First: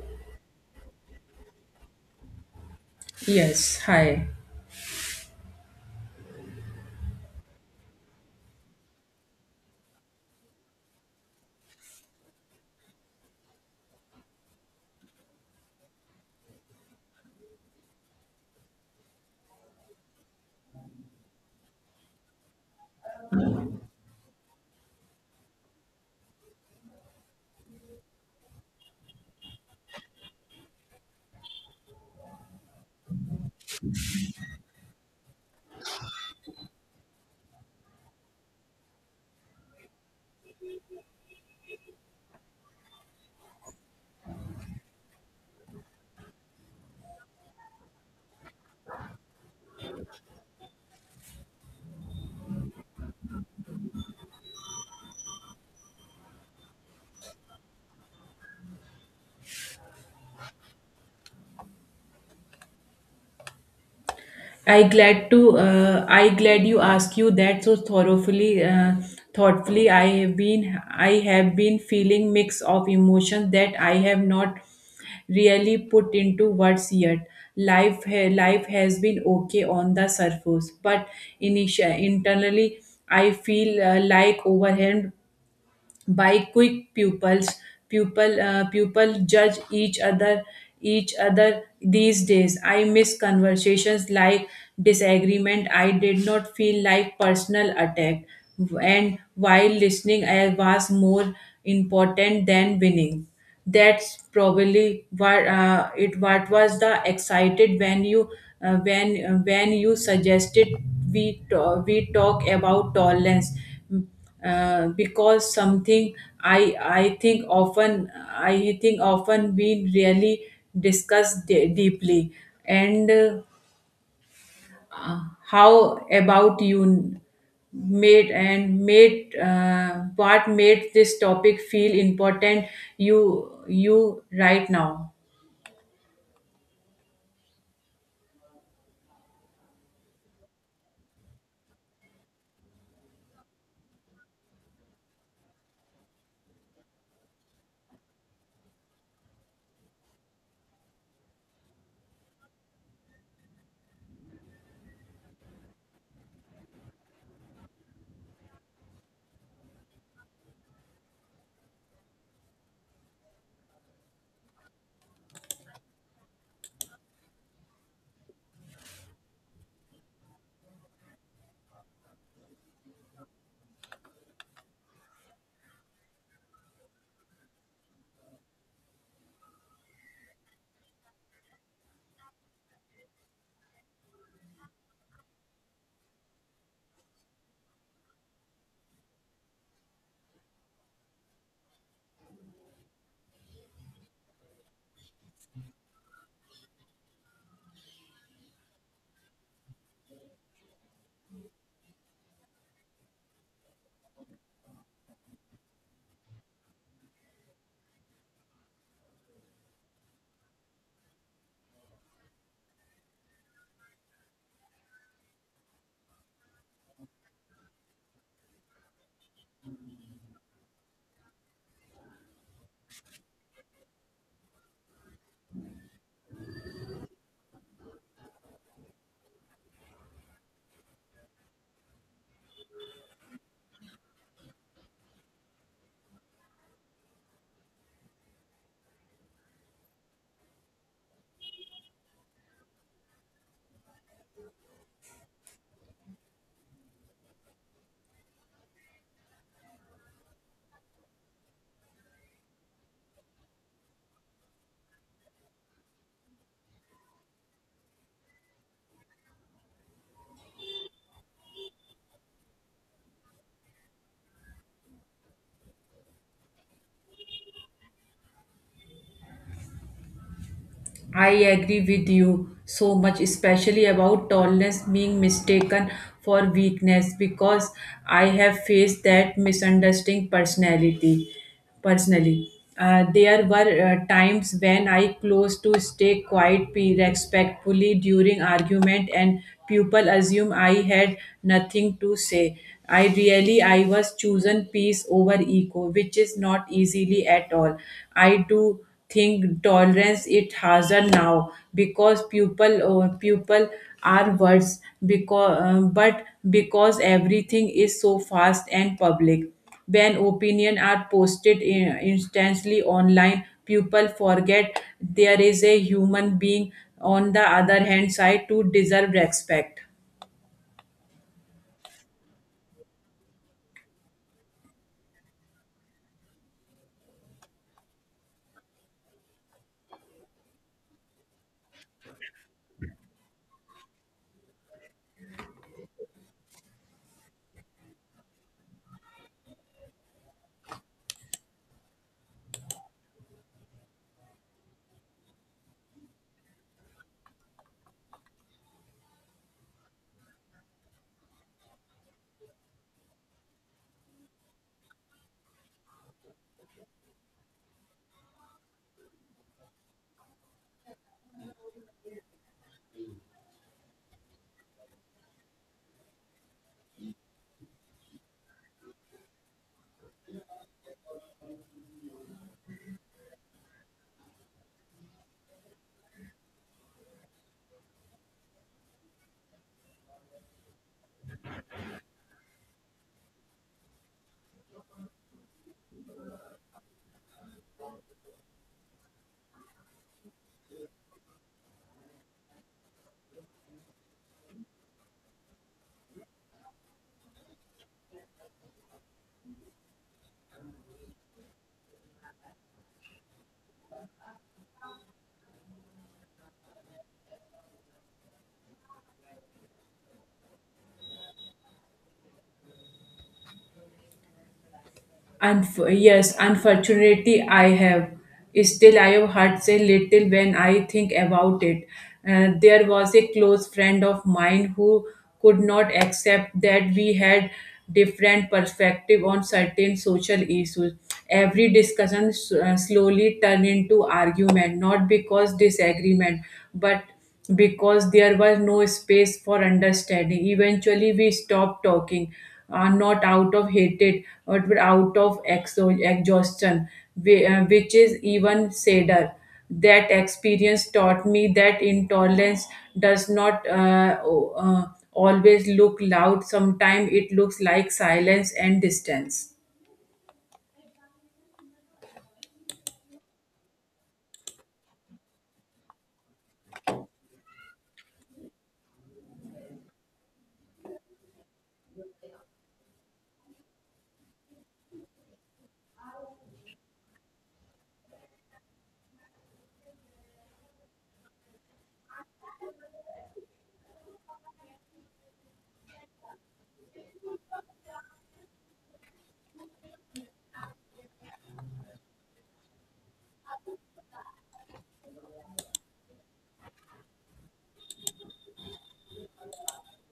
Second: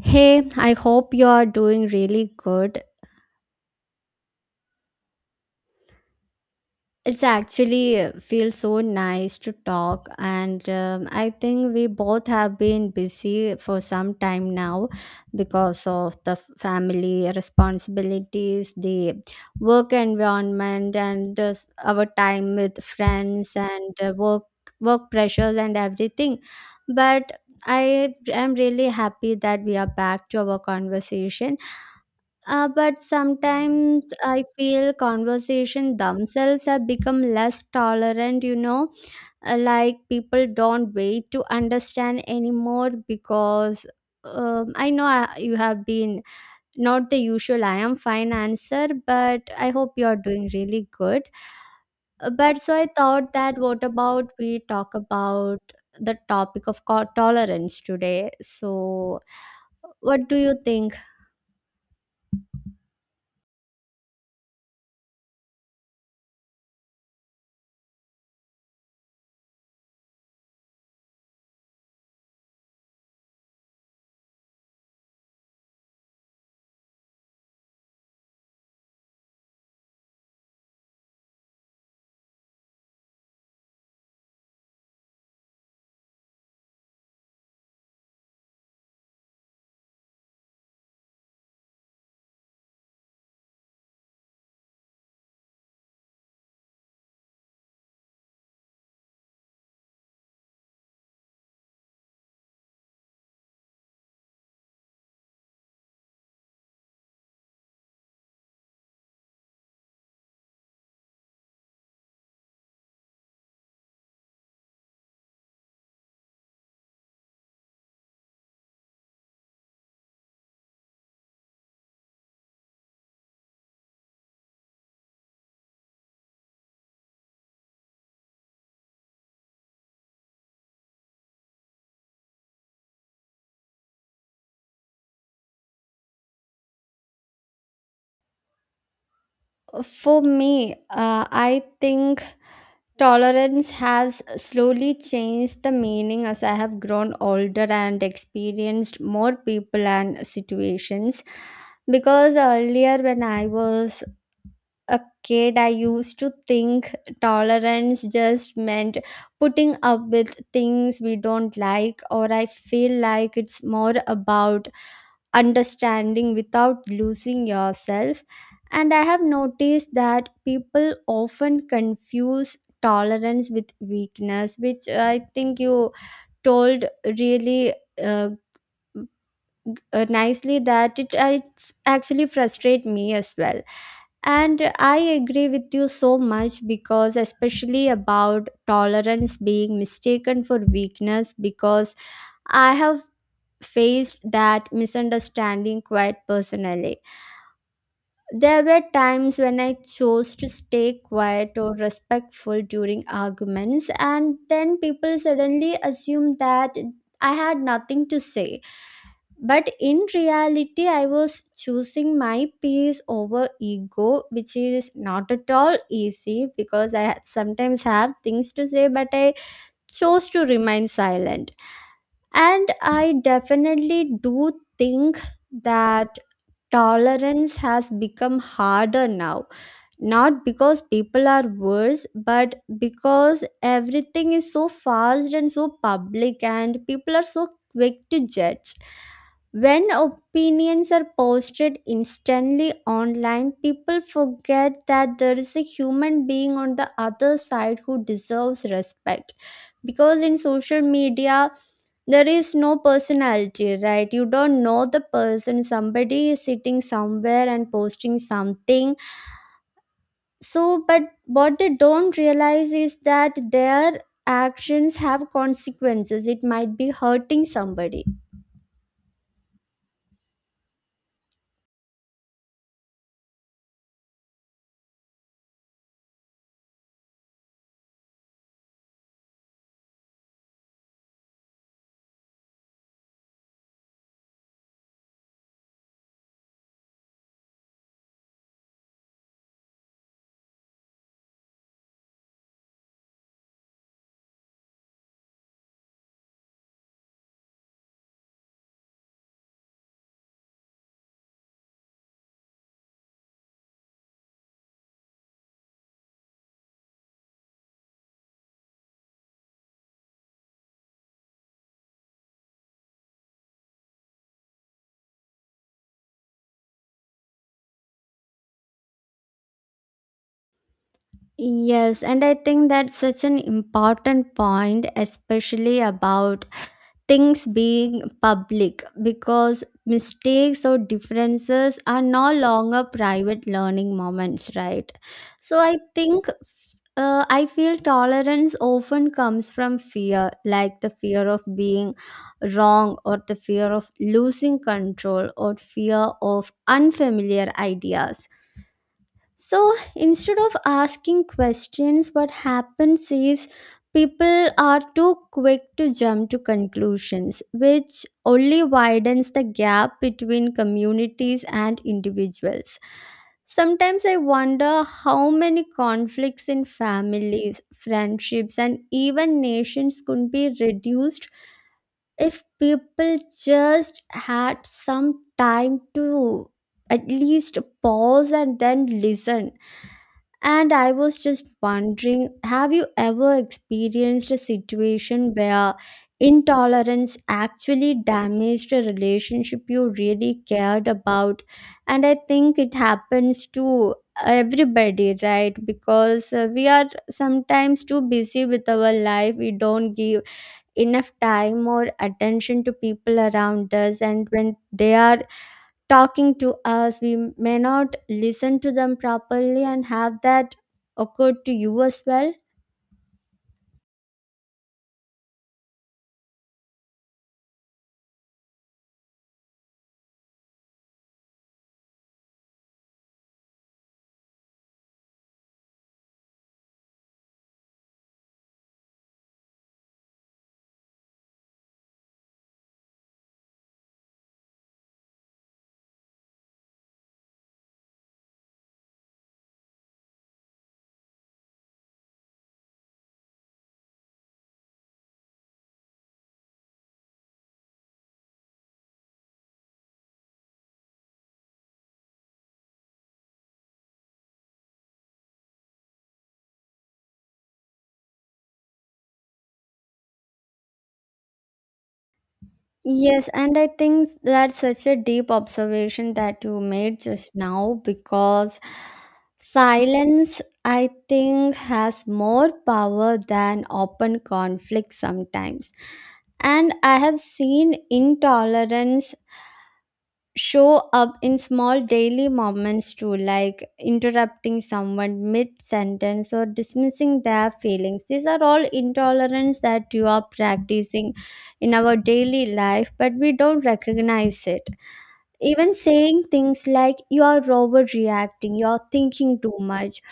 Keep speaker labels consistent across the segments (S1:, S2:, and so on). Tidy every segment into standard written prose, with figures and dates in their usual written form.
S1: Hey, I hope you're doing really good.
S2: Yes, hi.
S1: It's actually feels so nice to talk, and I think we both have been busy for some time now because of the family responsibilities, the work environment, and our time with friends and work pressures and everything. But I am really happy that we are back to our conversation. But sometimes I feel conversation themselves have become less tolerant, you know. Like people don't wait to understand anymore because I know you have been not the usual I am fine answer, but I hope you are doing really good. But so I thought, that what about we talk about the topic of tolerance today? So, what do you think?
S2: I glad you ask you that so thoroughly thoughtfully. I have been feeling mix of emotions that I have not really put into words yet. Life life has been okay on the surface, but initial internally I feel like overwhelmed by quick pupil pupil judge each other these days. I miss conversations like disagreement. I did not feel like personal attack, and while listening I was more important than winning. That's probably what it what was the excited when you when you suggested we we talk about tolerance, because something. I think often we really discuss deeply. And how about you? Made and made What made this topic feel important? You right now.
S1: For me, I think tolerance has slowly changed the meaning as I have grown older and experienced more people and situations. Because earlier, when I was a kid, I used to think tolerance just meant putting up with things we don't like, or I feel like it's more about understanding without losing yourself. And I have noticed that people often confuse tolerance with weakness, which I think you told really. Uh, Nicely that it it's actually frustrate me as well, and I agree with you so much because, especially about tolerance being mistaken for weakness, because I have faced that misunderstanding quite personally. There were times when I chose to stay quiet or respectful during arguments, and then people suddenly assumed that I had nothing to say, but in reality, I was choosing my peace over ego, which is not at all easy because I sometimes have things to say, but I chose to remain silent. And I definitely do think that tolerance has become harder now, not because people are worse, but because everything is so fast and so public, and people are so quick to judge. When opinions are posted instantly online, people forget that there is a human being on the other side who deserves respect. Because in social media, there is no personality, right? You don't know the person. Somebody is sitting somewhere and posting something. So but what they don't realize is that their actions have consequences. It might be hurting somebody.
S2: I agree with you so much, especially about tallness being mistaken for weakness, because I have faced that misunderstanding personality. Personally, there were times when I close to stay quiet, be respectfully during argument, and people assume I had nothing to say. I was chosen peace over ego, which is not easily at all. I do think tolerance it harder now because people are worse because but because everything is so fast and public. When opinion are posted instantly online, people forget there is a human being on the other hand side to deserve respect.
S1: Yes, and I think that's such an important point, especially about things being public, because mistakes or differences are no longer private learning moments, right? So I think, I feel tolerance often comes from fear, like the fear of being wrong, or the fear of losing control, or fear of unfamiliar ideas. So instead of asking questions, what happens is people are too quick to jump to conclusions, which only widens the gap between communities and individuals. Sometimes I wonder how many conflicts in families, friendships, and even nations could be reduced if people just had some time to at least pause and then listen. And I was just wondering, have you ever experienced a situation where intolerance actually damaged a relationship you really cared about? And I think it happens to everybody, right? Because we are sometimes too busy with our life, we don't give enough time or attention to people around us, and when they are talking to us, we may not listen to them properly. And have that occurred to you as well?
S2: And yes, unfortunately, I have. Still, I have hurt a little when I think about it. There was a close friend of mine who could not accept that we had different perspective on certain social issues. Every discussion slowly turned into argument, not because disagreement, but because there was no space for understanding. Eventually, we stopped talking, not out of hatred, but out of exhaustion, which is even sadder. That experience taught me that intolerance does not always look loud. Sometimes it looks like silence and distance.
S1: Yes, and I think that's such a deep observation that you made just now, because silence I think has more power than open conflict sometimes. And I have seen intolerance show up in small daily moments too, like interrupting someone mid sentence or dismissing their feelings. These are all intolerance that you are practicing in our daily life, but we don't recognize it. Even saying things like you are overreacting, you are thinking too much,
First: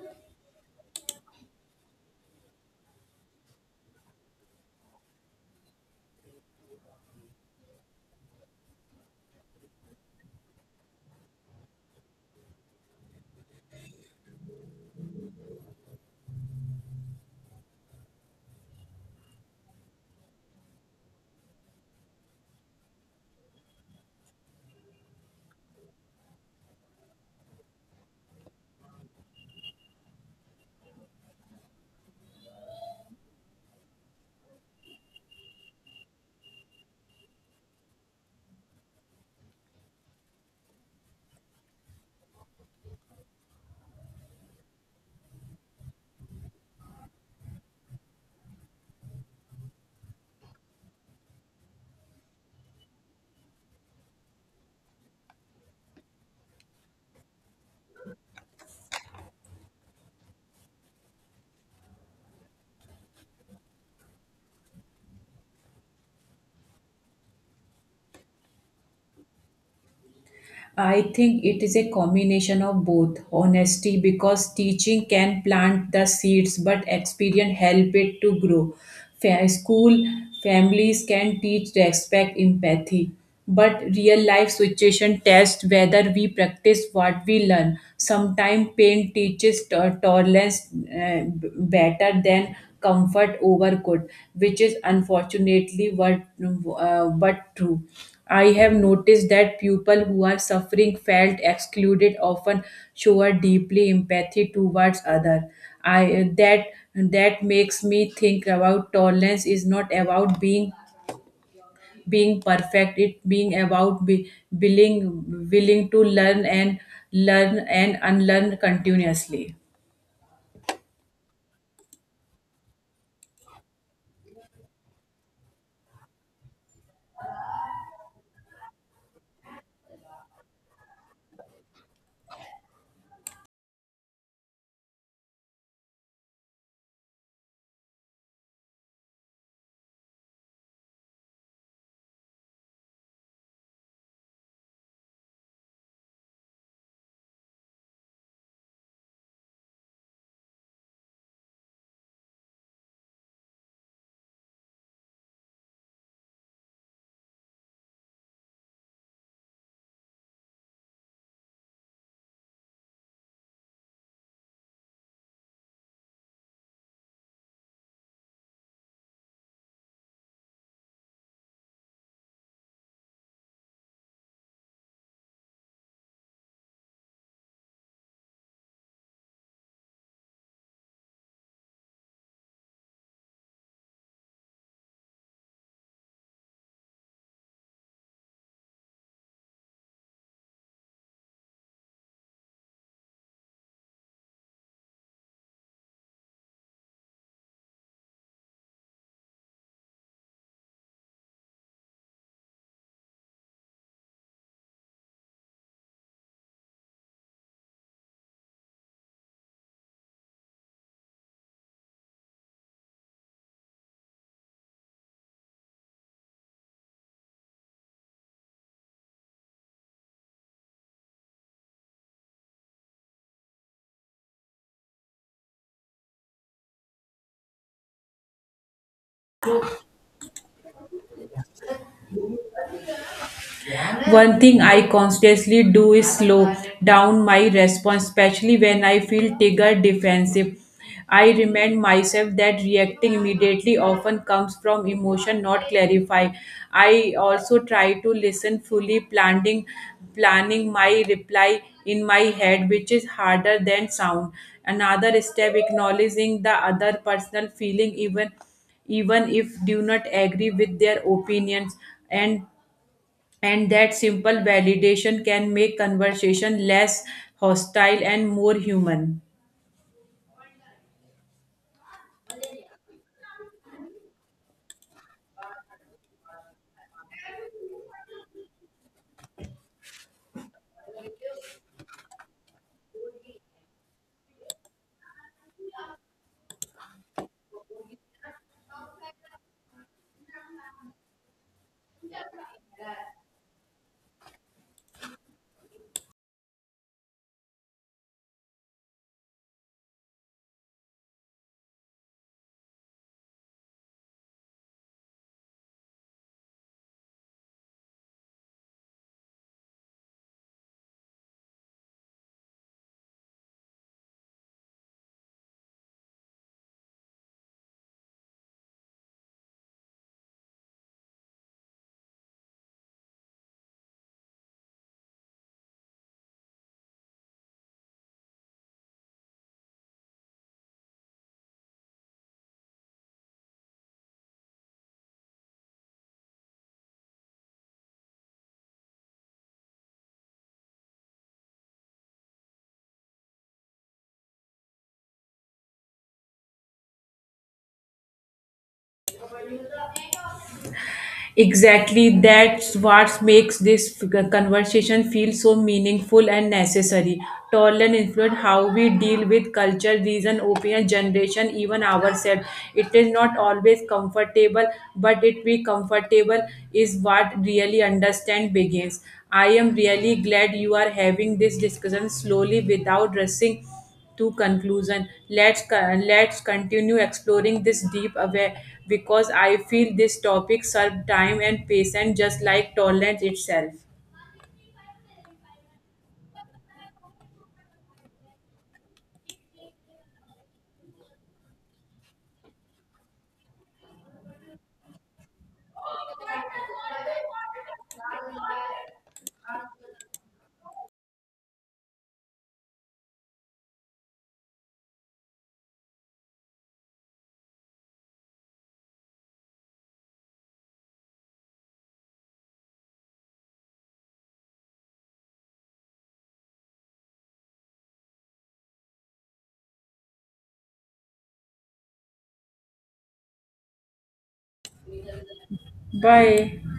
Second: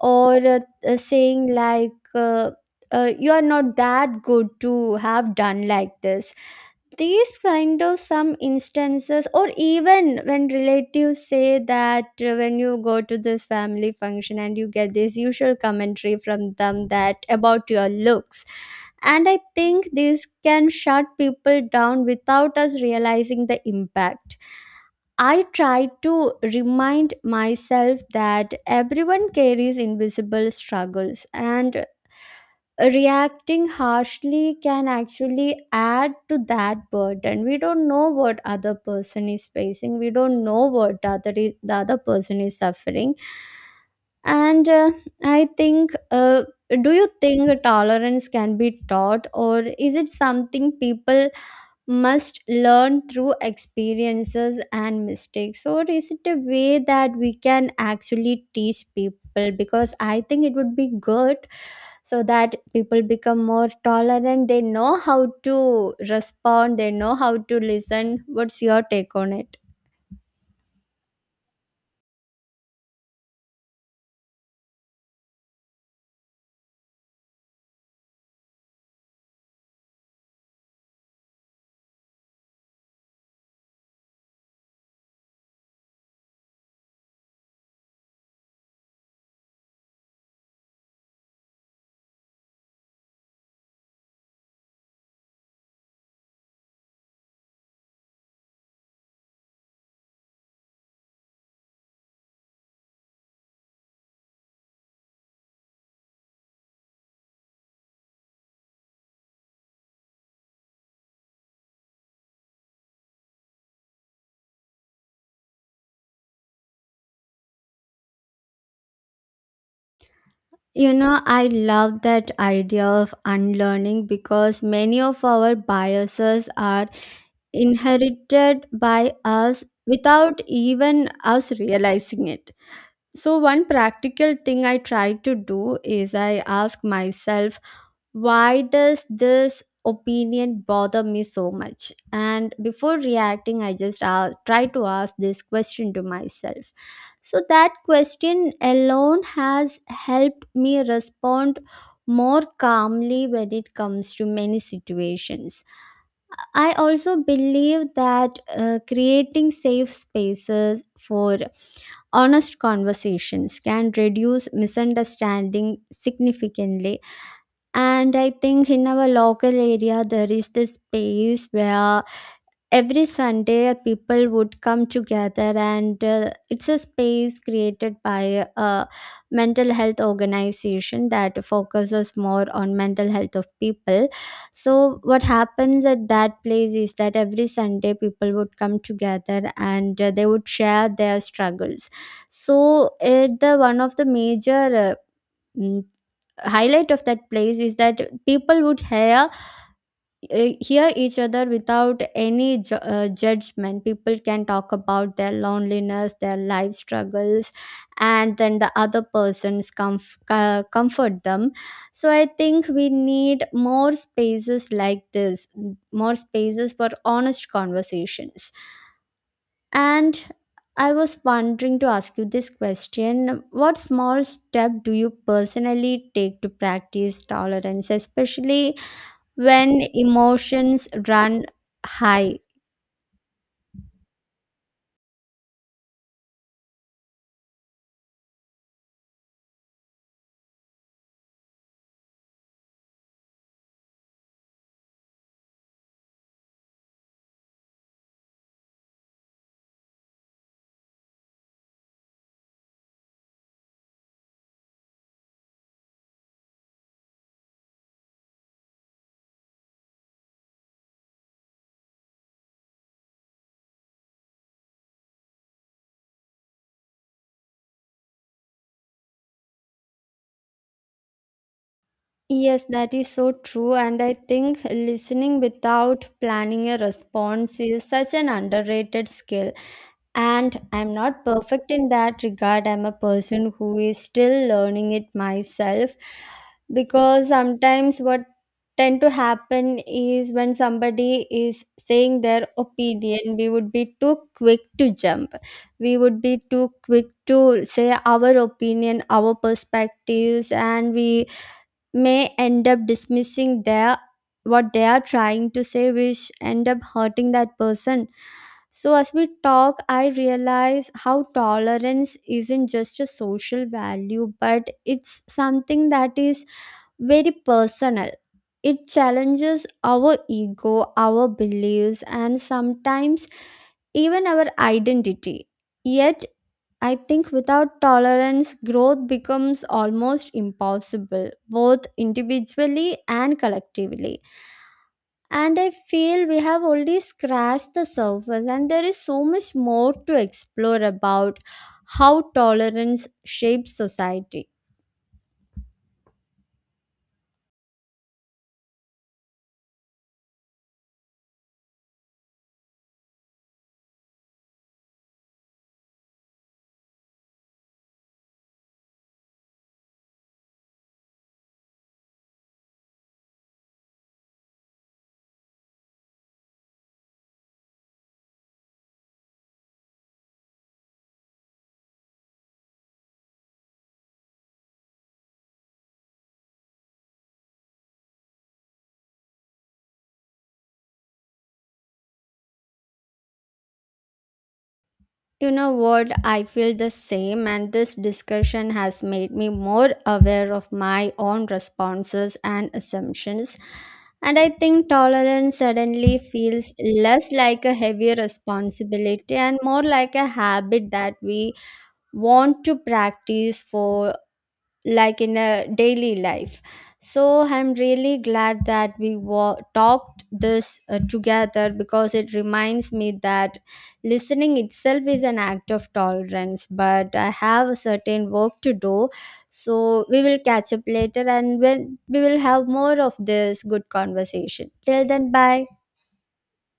S1: or saying like you are not that good to have done like this, these kind of some instances, or even when relatives say that when you go to this family function and you get this usual commentary from them, that about your looks. And I think this can shut people down without us realizing the impact. I try to remind myself that everyone carries invisible struggles, and reacting harshly can actually add to that burden. We don't know what other person is facing, we don't know what other is, the other person is suffering. And I think Do you think tolerance can be taught, or is it something people must learn through experiences and mistakes? Or is it a way that we can actually teach people? Because I think it would be good so that people become more tolerant. They know how to respond, they know how to listen. What's your take on it?
S2: I think it is a combination of both. Honesty, because teaching can plant the seeds, but experience help it to grow. School families can teach respect, empathy, but real life situation test whether we practice what we learn. Sometimes pain teaches tolerance better than comfort over good, which is unfortunately what, but true. I have noticed that people who are suffering felt excluded often show a deeply empathy towards other. I that that makes me think about tolerance is not about being perfect. It being about be, willing to learn and unlearn continuously.
S1: You know, I love that idea of unlearning, because many of our biases are inherited by us without even us realizing it. So one practical thing I try to do is I ask myself, why does this opinion bother me so much? And before reacting, I just try to ask this question to myself. So that question alone has helped me respond more calmly when it comes to many situations. I also believe that creating safe spaces for honest conversations can reduce misunderstanding significantly. And I think in our local area, there is this space where every Sunday people would come together, and it's a space created by a mental health organization that focuses more on mental health of people. So, what happens at that place is that every Sunday people would come together and they would share their struggles. So, the one of the major mm, highlight of that place is that people would hear hear each other without any judgment. People can talk about their loneliness, their life struggles, and then the other persons comfort them. So I think we need more spaces like this, more spaces for honest conversations. And I was wondering to ask you this question. What small step do you personally take to practice tolerance, especially when emotions run high?
S2: One thing I constantly do is slow down my response, especially when I feel triggered defensive. I remind myself that reacting immediately often comes from emotion, not clarify. I also try to listen fully, planning my reply in my head, which is harder than sound. Another step, acknowledging the other personal feeling, even if do not agree with their opinions, and and that simple validation can make conversation less hostile and more human.
S1: Yes, that is so true. And I think listening without planning a response is such an underrated skill. And I'm not perfect in that regard. I'm a person who is still learning it myself, because sometimes what tend to happen is when somebody is saying their opinion, we would be too quick to jump, we would be too quick to say our opinion, our perspectives, and we may end up dismissing their, what they are trying to say, which end up hurting that person. So, as we talk, I realize how tolerance isn't just a social value, but it's something that is very personal. It challenges our ego, our beliefs, and sometimes even our identity. Yet, I think without tolerance, growth becomes almost impossible, both individually and collectively. And I feel we have only scratched the surface, and there is so much more to explore about how tolerance shapes society.
S2: Exactly, that's what makes this conversation feel so meaningful and necessary. Tolerance influence how we deal with culture reason opinion generation even ourselves. It is not always comfortable, but it be comfortable is what really understand begins. I am really glad you are having this discussion slowly without rushing to conclusion. Let's let's continue exploring this deep aware, because I feel this topic serve time and patience just like tolerance itself.
S1: You know what? I feel the same, and this discussion has made me more aware of my own responses and assumptions. And I think tolerance suddenly feels less like a heavy responsibility and more like a habit that we want to practice for, like, in a daily life. So I'm really glad that we talked this together, because it reminds me that listening itself is an act of tolerance, but I have a certain work to do. So we will catch up later, and when we will have more of this good conversation. Till then, bye.
S2: Bye.